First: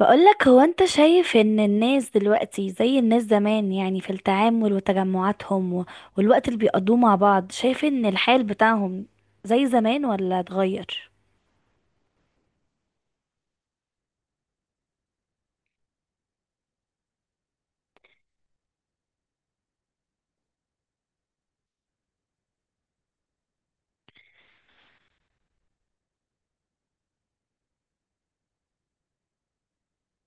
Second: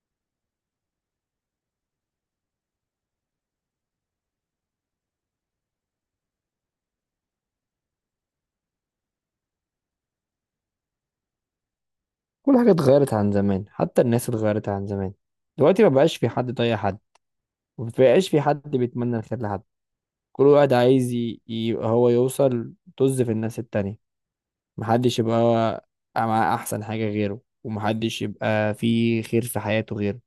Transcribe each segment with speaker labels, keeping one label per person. Speaker 1: بقولك هو انت شايف ان الناس دلوقتي زي الناس زمان، يعني في التعامل وتجمعاتهم والوقت اللي بيقضوه مع بعض، شايف ان الحال بتاعهم زي زمان ولا اتغير؟
Speaker 2: كل حاجة اتغيرت عن زمان، حتى الناس اتغيرت عن زمان. دلوقتي ما بقاش في حد طايق حد، وما بقاش في حد بيتمنى الخير لحد. كل واحد عايز يبقى هو يوصل، طز في الناس التانية. محدش يبقى هو مع أحسن حاجة غيره، ومحدش يبقى في خير في حياته غيره.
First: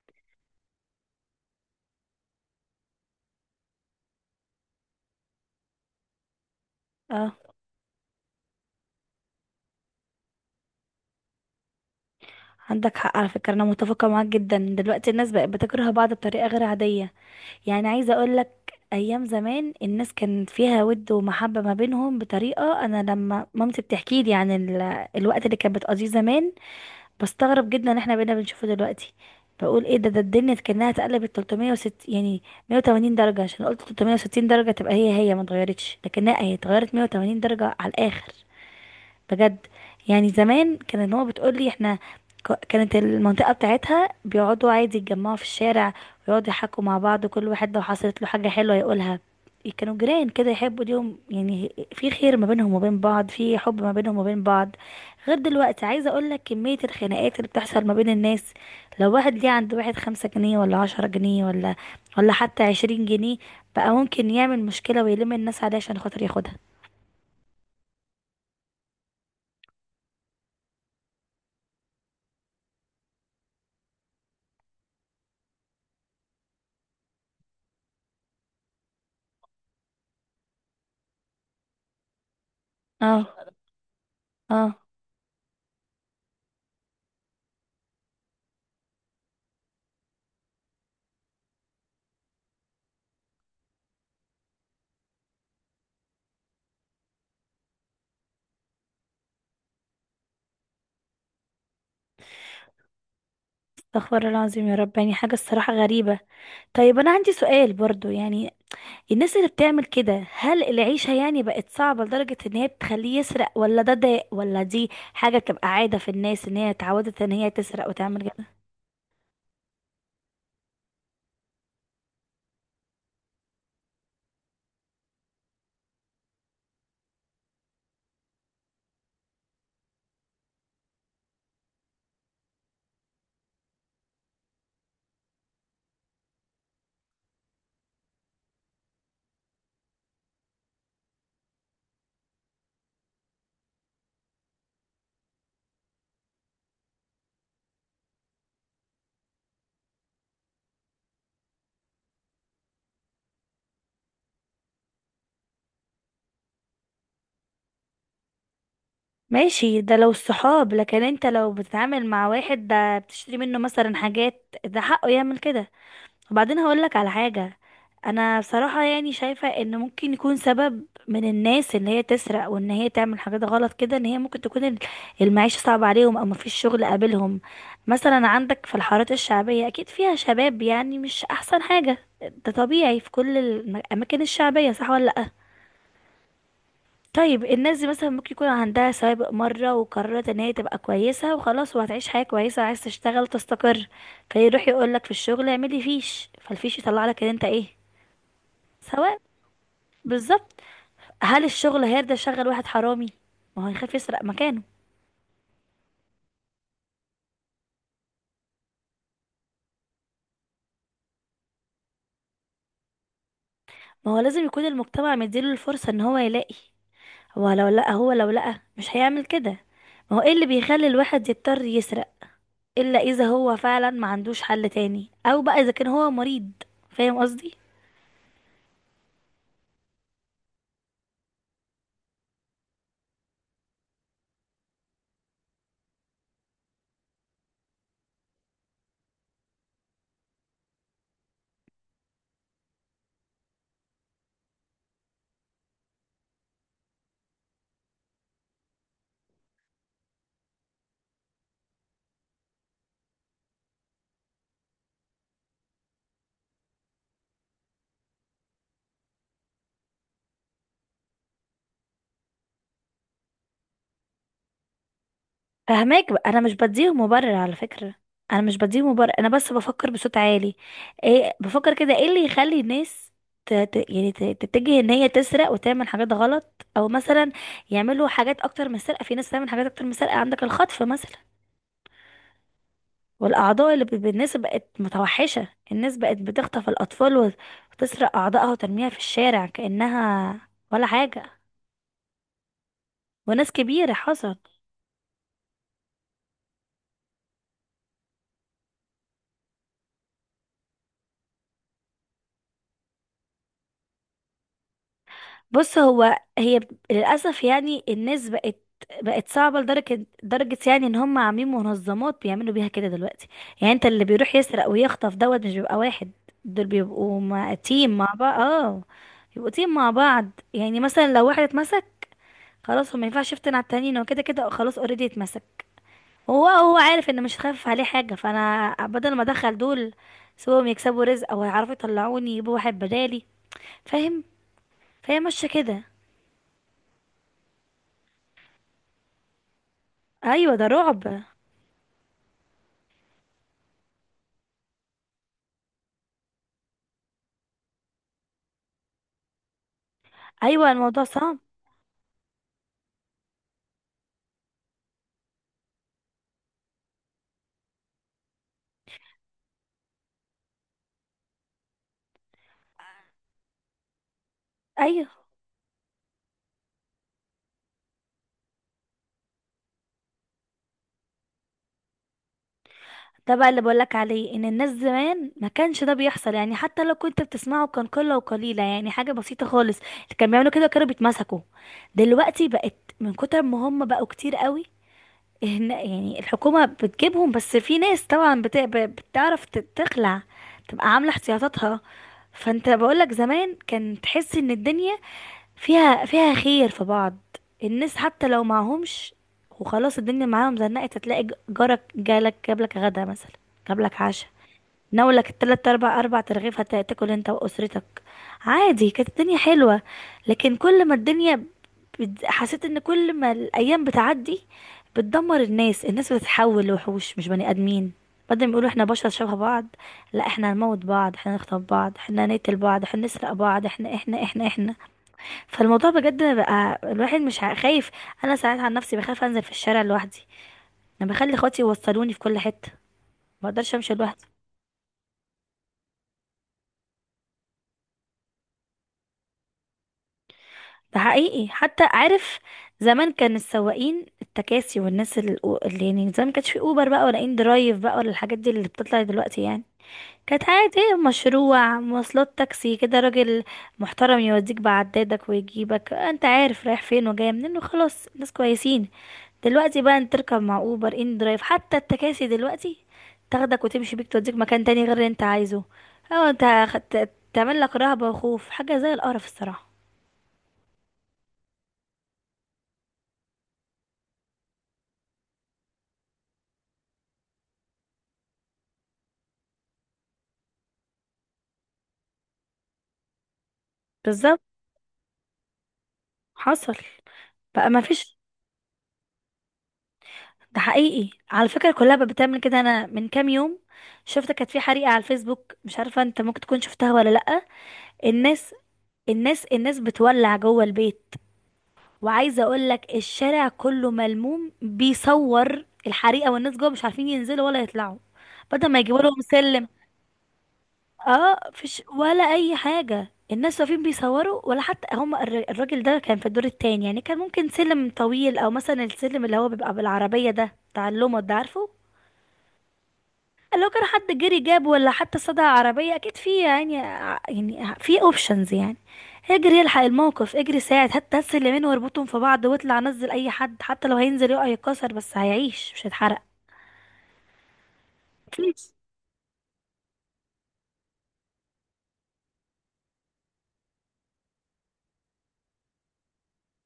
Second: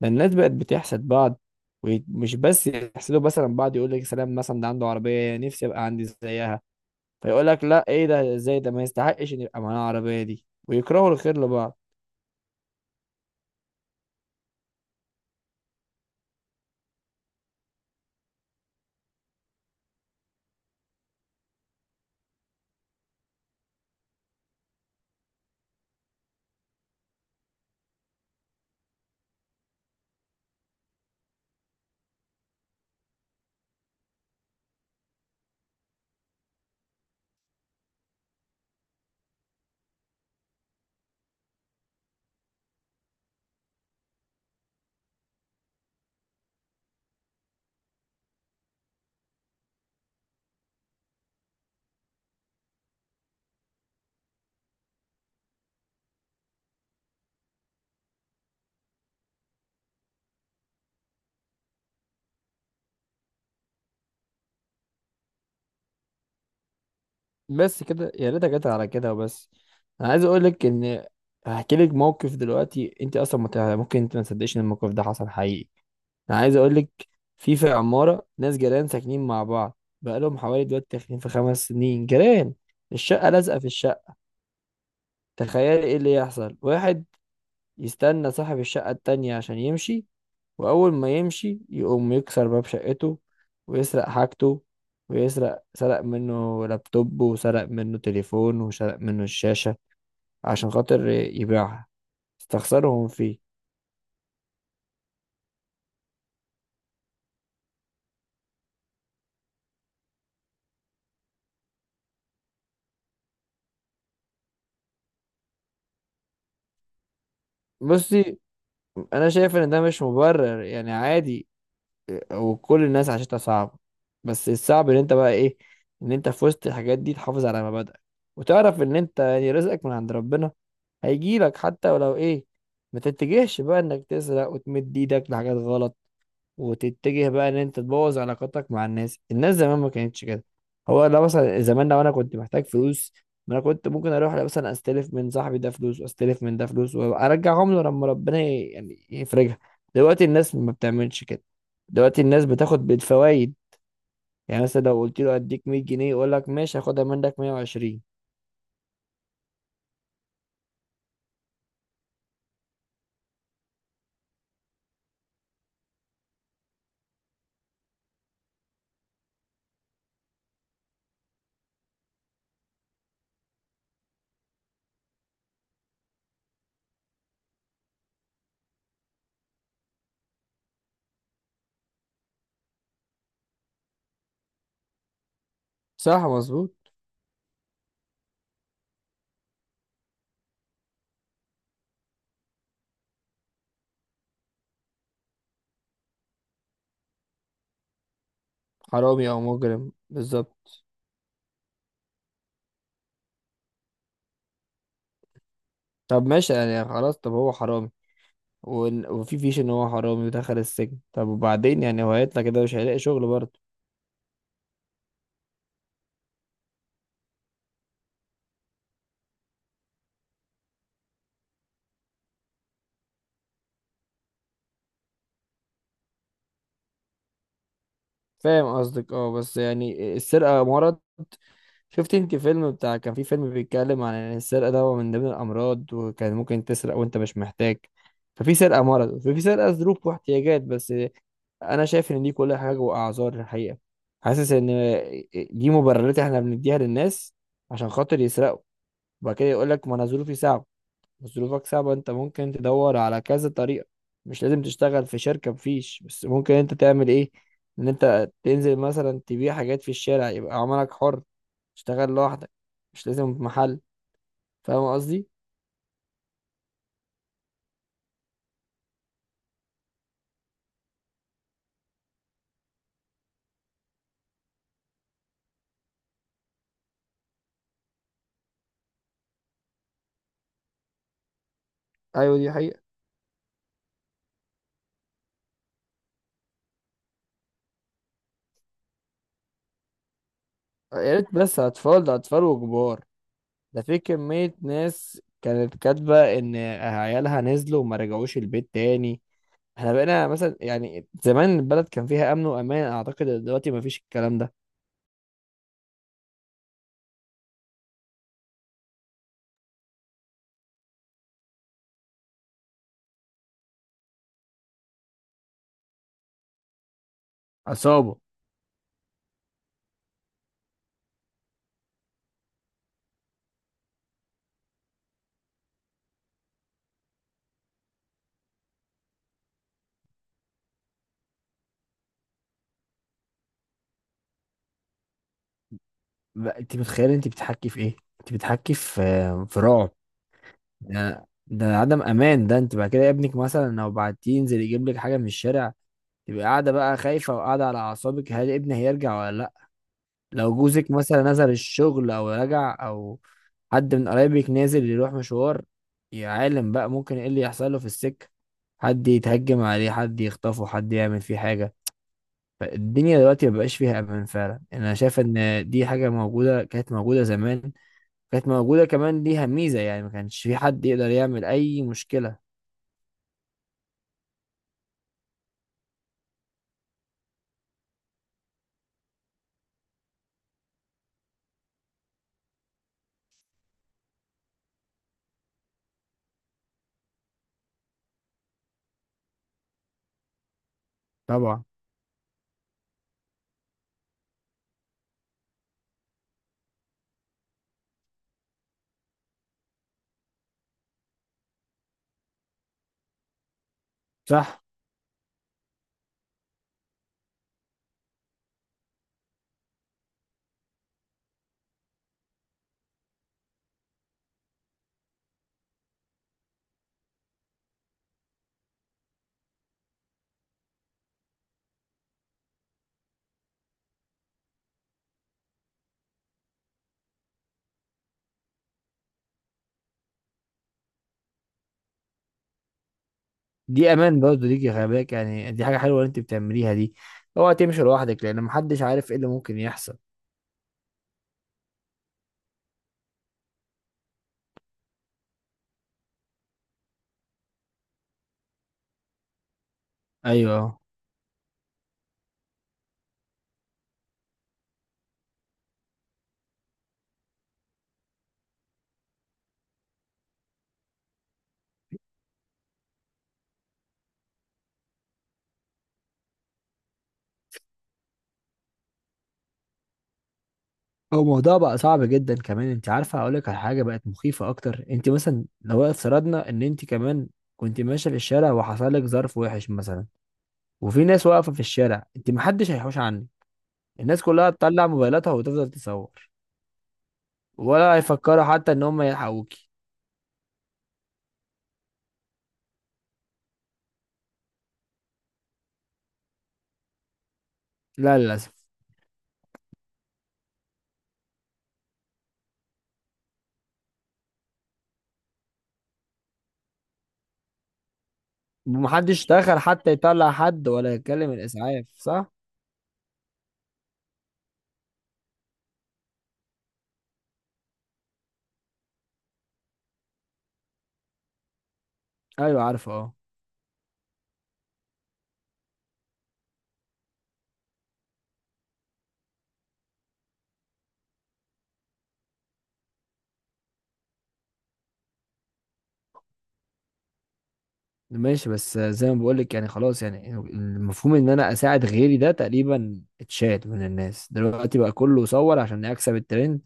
Speaker 2: ده الناس بقت بتحسد بعض، ومش بس يحسدوا مثلا بعض، يقول لك سلام مثلا ده عنده عربية نفسي أبقى عندي زيها،
Speaker 1: اه،
Speaker 2: فيقول لك لا ايه ده؟ ازاي ده ما يستحقش ان يبقى معاه العربية دي؟ ويكرهوا الخير لبعض.
Speaker 1: عندك حق على فكرة، انا متفقة معاك جدا. دلوقتي الناس بقت بتكره بعض بطريقة غير عادية، يعني عايزة اقولك ايام زمان الناس كان فيها ود ومحبة ما بينهم بطريقة، انا لما مامتي بتحكي لي عن الوقت اللي كانت بتقضيه زمان بستغرب جدا ان احنا بقينا بنشوفه دلوقتي. بقول ايه ده الدنيا كأنها اتقلبت 360، يعني 180 درجة، عشان قلت 360 درجة تبقى هي هي ما اتغيرتش، لكنها هي اتغيرت 180 درجة على الآخر بجد. يعني زمان كانت ماما بتقولي احنا كانت المنطقة بتاعتها بيقعدوا عادي يتجمعوا في الشارع، ويقعدوا يحكوا مع بعض، كل واحد لو حصلت له حاجة حلوة يقولها. كانوا جيران كده، يحبوا ليهم، يعني في خير ما بينهم وبين بعض، في حب ما بينهم وبين بعض. غير دلوقتي، عايزة اقول لك كمية الخناقات اللي بتحصل ما بين الناس، لو واحد ليه عند واحد خمسة جنيه ولا عشرة جنيه، ولا حتى عشرين جنيه، بقى ممكن يعمل مشكلة ويلم الناس عليه عشان خاطر ياخدها.
Speaker 2: بس كده، يا ريتها جت على كده وبس. انا عايز اقول لك ان هحكي لك موقف دلوقتي، انت اصلا ممكن انت ما تصدقش ان الموقف ده حصل حقيقي. انا عايز اقول لك، في عماره ناس جيران ساكنين مع بعض بقالهم حوالي دلوقتي، داخلين في خمس سنين جيران، الشقه
Speaker 1: اه.
Speaker 2: لازقه في الشقه.
Speaker 1: اه.
Speaker 2: تخيلي ايه اللي يحصل، واحد يستنى صاحب الشقه التانية عشان يمشي، وأول ما يمشي يقوم يكسر باب شقته ويسرق حاجته. ويسرق، سرق منه لابتوب وسرق منه تليفون وسرق منه الشاشة، عشان خاطر يبيعها. استخسرهم فيه.
Speaker 1: استغفر الله العظيم، يا رب، يعني حاجة الصراحة غريبة. طيب أنا عندي سؤال برضو، يعني الناس اللي بتعمل كده هل العيشة يعني بقت صعبة لدرجة إن هي بتخليه يسرق، ولا ده ولا دي حاجة بتبقى عادة في الناس إن هي اتعودت إن هي تسرق وتعمل
Speaker 2: بصي،
Speaker 1: كده؟
Speaker 2: أنا شايف إن ده مش مبرر، يعني عادي، وكل الناس عاشتها صعبة. بس الصعب إن أنت بقى إيه، إن أنت في وسط الحاجات دي تحافظ على مبادئك، وتعرف إن أنت يعني رزقك من عند ربنا، هيجيلك حتى ولو إيه. ما تتجهش بقى انك تسرق وتمد ايدك لحاجات غلط، وتتجه بقى ان انت تبوظ علاقاتك مع الناس. الناس زمان ما كانتش كده. هو لو مثلا زمان، لو انا كنت محتاج فلوس، ما انا كنت ممكن اروح مثلا استلف من صاحبي ده فلوس، واستلف من ده فلوس، وارجعهم له لما ربنا يعني يفرجها. دلوقتي الناس ما بتعملش كده، دلوقتي الناس بتاخد بالفوائد. يعني مثلا لو قلت له اديك 100 جنيه، يقول لك ماشي هاخدها منك 120.
Speaker 1: ماشي، ده لو الصحاب، لكن أنت لو بتتعامل مع واحد ده بتشتري منه مثلا حاجات ده حقه يعمل كده؟ وبعدين هقولك على حاجة. انا بصراحة يعني شايفة ان ممكن يكون سبب من الناس ان هي تسرق وان هي تعمل حاجات غلط كده، ان هي ممكن تكون المعيشة صعبة عليهم او مفيش شغل قابلهم. مثلا عندك في الحارات الشعبية اكيد فيها شباب، يعني مش احسن حاجة، ده طبيعي في كل الاماكن الشعبية، صح ولا لأ؟
Speaker 2: صح، مظبوط.
Speaker 1: طيب الناس دي مثلا ممكن يكون عندها سوابق مرة، وقررت ان هي تبقى كويسة وخلاص، وهتعيش حياة كويسة، عايز تشتغل تستقر، فيروح يقولك في الشغل اعملي فيش، فالفيش يطلع لك ان انت ايه، سواء.
Speaker 2: حرامي او مجرم،
Speaker 1: بالظبط.
Speaker 2: بالظبط.
Speaker 1: هل الشغل هيرضى يشغل واحد حرامي؟ ما هو هيخاف يسرق مكانه.
Speaker 2: طب ماشي، يعني خلاص، طب هو حرامي، وفي فيش ان هو حرامي ودخل السجن، طب وبعدين؟ يعني هو هيطلع كده مش هيلاقي شغل برضه.
Speaker 1: ما هو لازم يكون المجتمع مديله الفرصة ان هو يلاقي، هو لو لقى، هو لو لقى مش هيعمل كده. ما هو ايه اللي بيخلي الواحد يضطر يسرق، الا اذا هو فعلا ما عندوش حل تاني، او بقى اذا كان هو مريض. فاهم قصدي؟
Speaker 2: فاهم قصدك، اه، بس يعني السرقة مرض. شفت انت فيلم بتاع، كان في فيلم بيتكلم عن ان السرقة ده هو من ضمن الامراض، وكان ممكن تسرق وانت مش محتاج. ففي سرقة مرض وفي سرقة ظروف واحتياجات بس. انا شايف ان دي كلها حاجة واعذار الحقيقة. حاسس ان دي مبررات احنا بنديها للناس عشان خاطر يسرقوا، وبعد كده يقول لك ما انا ظروفي صعبة. بس ظروفك صعبة، انت ممكن تدور على كذا طريقة. مش لازم تشتغل في شركة، مفيش، بس ممكن انت تعمل ايه، ان انت تنزل مثلا تبيع حاجات في الشارع، يبقى عملك حر، تشتغل لوحدك، مش لازم في محل. فاهم قصدي؟
Speaker 1: فهماك بقى، انا مش بديهم مبرر على فكرة، انا مش بديهم مبرر، انا بس بفكر بصوت عالي ايه، بفكر كده ايه اللي يخلي الناس يعني تتجه ان هي تسرق وتعمل حاجات غلط، او مثلا يعملوا حاجات اكتر من السرقة، في ناس تعمل حاجات اكتر من السرقة، عندك الخطف مثلا.
Speaker 2: ايوه دي حقيقة.
Speaker 1: والاعضاء اللي الناس بقت متوحشة، الناس بقت بتخطف الاطفال وتسرق اعضائها وترميها في الشارع كأنها ولا
Speaker 2: يا
Speaker 1: حاجة.
Speaker 2: ريت بس اطفال، ده اطفال وكبار.
Speaker 1: وناس
Speaker 2: ده
Speaker 1: كبيرة
Speaker 2: في
Speaker 1: حصل.
Speaker 2: كمية ناس كانت كاتبة ان عيالها نزلوا وما رجعوش البيت تاني. احنا بقينا مثلا، يعني زمان البلد كان فيها امن وامان، اعتقد إن دلوقتي مفيش الكلام ده.
Speaker 1: بص، هو هي للأسف يعني الناس بقت صعبة لدرجة درجة، يعني ان هم عاملين منظمات بيعملوا بيها كده دلوقتي. يعني انت اللي بيروح يسرق ويخطف دوت مش بيبقى واحد، دول بيبقوا مع تيم مع
Speaker 2: عصابة.
Speaker 1: بعض. اه، بيبقوا تيم مع بعض. يعني مثلا لو واحد اتمسك، خلاص هو ما ينفعش يفتن على التانيين، هو كده كده خلاص اوريدي اتمسك، هو عارف ان مش هتخفف عليه حاجة، فانا بدل ما ادخل دول سواء يكسبوا رزق او يعرفوا يطلعوني، يجيبوا واحد بدالي. فاهم؟ فهي ماشية كده.
Speaker 2: انت متخيل انت بتحكي في ايه؟ انت بتحكي في في رعب.
Speaker 1: ايوه، ده رعب.
Speaker 2: ده عدم امان، ده انت بعد كده ابنك مثلا لو بعتيه ينزل يجيب لك حاجه من الشارع، تبقى قاعده بقى خايفه وقاعده على اعصابك، هل ابني هيرجع ولا لا؟ لو
Speaker 1: ايوه،
Speaker 2: جوزك
Speaker 1: الموضوع
Speaker 2: مثلا
Speaker 1: صعب.
Speaker 2: نزل الشغل او رجع، او حد من قرايبك نازل يروح مشوار، يا عالم بقى ممكن ايه اللي يحصل له في السكه؟ حد يتهجم عليه، حد يخطفه، حد يعمل فيه حاجه. فالدنيا دلوقتي مبقاش فيها امان، فعلا انا
Speaker 1: ايوه،
Speaker 2: شايف ان دي حاجه موجوده، كانت موجوده زمان، كانت موجودة كمان ليها ميزة، يعني ما كانش في حد يقدر يعمل أي مشكلة.
Speaker 1: ده بقى اللي بقولك عليه، ان الناس زمان ما كانش ده بيحصل، يعني حتى لو كنت بتسمعه كان قله وقليله، يعني حاجه بسيطه خالص اللي كانوا بيعملوا كده كانوا بيتمسكوا. دلوقتي بقت من كتر ما هم بقوا كتير قوي، يعني الحكومه بتجيبهم، بس في ناس طبعا بتعرف تخلع، تبقى عامله
Speaker 2: طبعا.
Speaker 1: احتياطاتها. فانت بقولك زمان كان تحس ان الدنيا فيها خير في بعض، الناس حتى لو معهمش وخلاص الدنيا معاهم زنقت هتلاقي جارك جالك جابلك غدا مثلا، جابلك عشاء،
Speaker 2: صح.
Speaker 1: ناولك التلات اربع، ترغيف هتاكل انت واسرتك عادي. كانت الدنيا حلوة. لكن كل ما الدنيا حسيت ان كل ما الايام بتعدي بتدمر الناس، الناس بتتحول لوحوش مش بني ادمين. بدل ما يقولوا احنا بشر شبه بعض، لا احنا هنموت بعض، احنا نخطف بعض، احنا نقتل بعض، احنا نسرق بعض، احنا. فالموضوع بجد بقى الواحد مش خايف. انا ساعات عن نفسي بخاف انزل في الشارع لوحدي، انا بخلي اخواتي يوصلوني في كل حته، ما بقدرش
Speaker 2: دي
Speaker 1: امشي
Speaker 2: أمان
Speaker 1: لوحدي.
Speaker 2: برضه ليكي، خلي بالك، يعني دي حاجة حلوة اللي أنت بتعمليها دي. اوعى تمشي لوحدك، لأن محدش عارف إيه اللي ممكن يحصل.
Speaker 1: ده حقيقي حتى، عارف زمان كان السواقين التكاسي والناس اللي يعني زمان ما كانش في اوبر بقى ولا ان درايف بقى ولا الحاجات دي اللي بتطلع دلوقتي، يعني كانت
Speaker 2: أيوه.
Speaker 1: عادي، مشروع مواصلات تاكسي كده، راجل محترم يوديك بعدادك ويجيبك، انت عارف رايح فين وجاي منين، وخلاص ناس كويسين. دلوقتي بقى انت تركب مع اوبر ان درايف، حتى التكاسي دلوقتي تاخدك وتمشي بيك توديك مكان تاني غير اللي انت عايزه، او انت تعمل لك رهبة وخوف، حاجة زي القرف الصراحة.
Speaker 2: هو الموضوع بقى صعب جدا كمان، أنت عارفة؟ أقول لك على حاجة بقت مخيفة أكتر، أنت مثلا لو افترضنا إن أنت كمان كنت ماشية في الشارع، وحصل لك ظرف وحش مثلا، وفي ناس واقفة في الشارع، أنت محدش هيحوش عنك، الناس
Speaker 1: بالظبط.
Speaker 2: كلها تطلع موبايلاتها وتفضل تصور،
Speaker 1: حصل، بقى ما
Speaker 2: ولا
Speaker 1: فيش.
Speaker 2: هيفكروا حتى إن هم يلحقوكي.
Speaker 1: ده حقيقي على فكرة، كلها بقى بتعمل كده. انا من كام يوم شفت كانت في حريقة على الفيسبوك، مش عارفة انت ممكن تكون شفتها ولا لأ.
Speaker 2: لا للأسف.
Speaker 1: الناس الناس بتولع جوه البيت، وعايزه اقول لك الشارع كله ملموم بيصور الحريقه، والناس جوه مش عارفين ينزلوا ولا يطلعوا، بدل ما يجيبوا لهم
Speaker 2: محدش دخل
Speaker 1: سلم.
Speaker 2: حتى يطلع حد، ولا يتكلم
Speaker 1: اه، فيش
Speaker 2: الإسعاف صح؟
Speaker 1: ولا اي حاجه، الناس واقفين بيصوروا، ولا حتى هم الراجل ده كان في الدور التاني، يعني كان ممكن سلم طويل، او مثلا السلم اللي هو بيبقى بالعربيه ده بتاع اللومو ده، عارفه؟
Speaker 2: أيوه عارفه أه.
Speaker 1: لو كان حد جري جاب، ولا حتى صدع عربية اكيد في، يعني يعني في اوبشنز يعني، اجري الحق الموقف، اجري ساعد، حتى هسه اليمين واربطهم في بعض واطلع نزل اي حد، حتى لو هينزل يقع يتكسر بس هيعيش مش هيتحرق.
Speaker 2: ماشي،
Speaker 1: أكيد.
Speaker 2: بس زي ما بقولك، يعني خلاص، يعني المفهوم إن أنا أساعد غيري ده تقريبا اتشال من الناس دلوقتي، بقى كله صور عشان أكسب الترند،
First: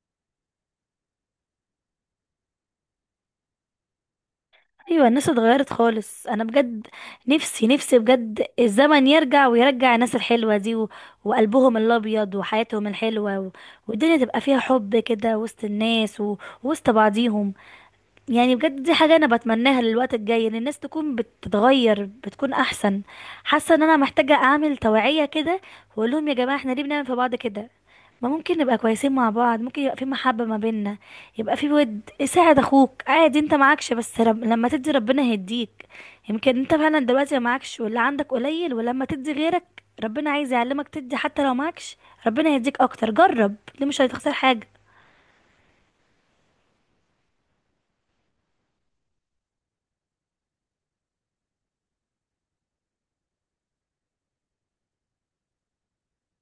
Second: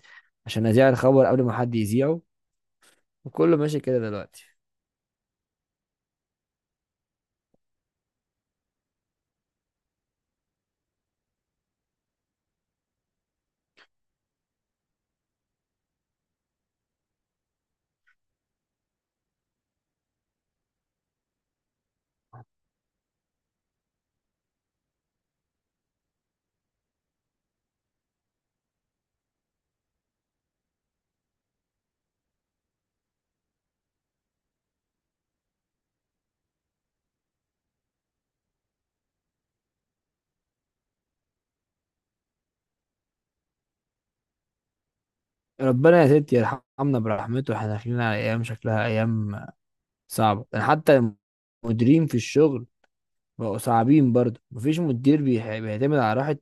Speaker 2: عشان أذيع الخبر قبل ما حد يذيعه. وكله ماشي كده دلوقتي.
Speaker 1: ايوه، الناس اتغيرت خالص انا بجد. نفسي نفسي بجد الزمن يرجع، ويرجع الناس الحلوه دي، و... وقلبهم الابيض، وحياتهم الحلوه، و... والدنيا تبقى فيها حب كده وسط الناس، و... وسط بعضيهم. يعني بجد دي حاجة أنا بتمناها للوقت الجاي، إن الناس تكون بتتغير، بتكون أحسن. حاسة إن أنا محتاجة أعمل توعية كده، وأقول لهم يا جماعة إحنا ليه بنعمل في بعض كده؟ ما ممكن نبقى كويسين مع بعض، ممكن يبقى في محبة ما بيننا، يبقى في ود. ساعد أخوك عادي، أنت معكش، لما تدي ربنا هيديك. يمكن أنت فعلا دلوقتي ما معكش واللي عندك قليل، ولما تدي غيرك ربنا عايز يعلمك تدي حتى لو معكش، ربنا هيديك أكتر. جرب، ليه مش هتخسر حاجة.
Speaker 2: ربنا يا ستي يرحمنا برحمته، احنا داخلين على أيام شكلها أيام صعبة، يعني حتى المديرين في الشغل بقوا صعبين برضه، مفيش مدير بيعتمد على راحة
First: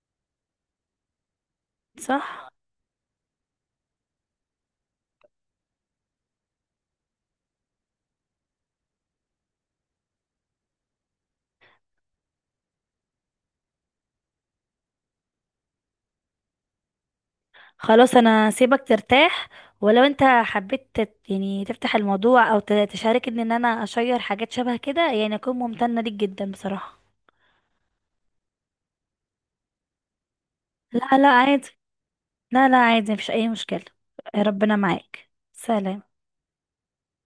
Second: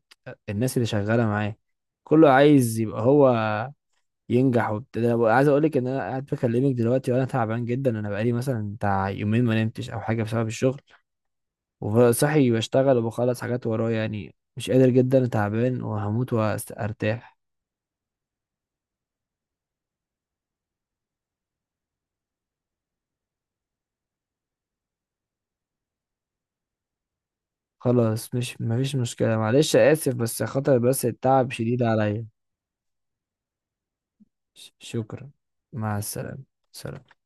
Speaker 2: الناس اللي شغالة معاه، كله
Speaker 1: صح؟
Speaker 2: عايز يبقى هو ينجح وبتاع. ده أنا عايز اقول لك ان انا قاعد بكلمك دلوقتي وانا تعبان جدا، انا بقالي مثلا بتاع يومين ما نمتش او حاجه بسبب الشغل، وصحي بشتغل وبخلص حاجات ورايا، يعني مش قادر جدا، تعبان وهموت وارتاح.
Speaker 1: خلاص انا سيبك ترتاح، ولو انت حبيت يعني تفتح الموضوع، او تشاركني ان انا اشير حاجات شبه كده، يعني اكون ممتنة ليك جدا بصراحة.
Speaker 2: خلاص مش مفيش مشكله، معلش اسف، بس خاطر بس
Speaker 1: لا لا
Speaker 2: التعب
Speaker 1: عادي.
Speaker 2: شديد عليا.
Speaker 1: لا لا عادي مفيش اي مشكلة. ربنا معاك.
Speaker 2: شكرا. مع
Speaker 1: سلام.
Speaker 2: السلامه. سلام.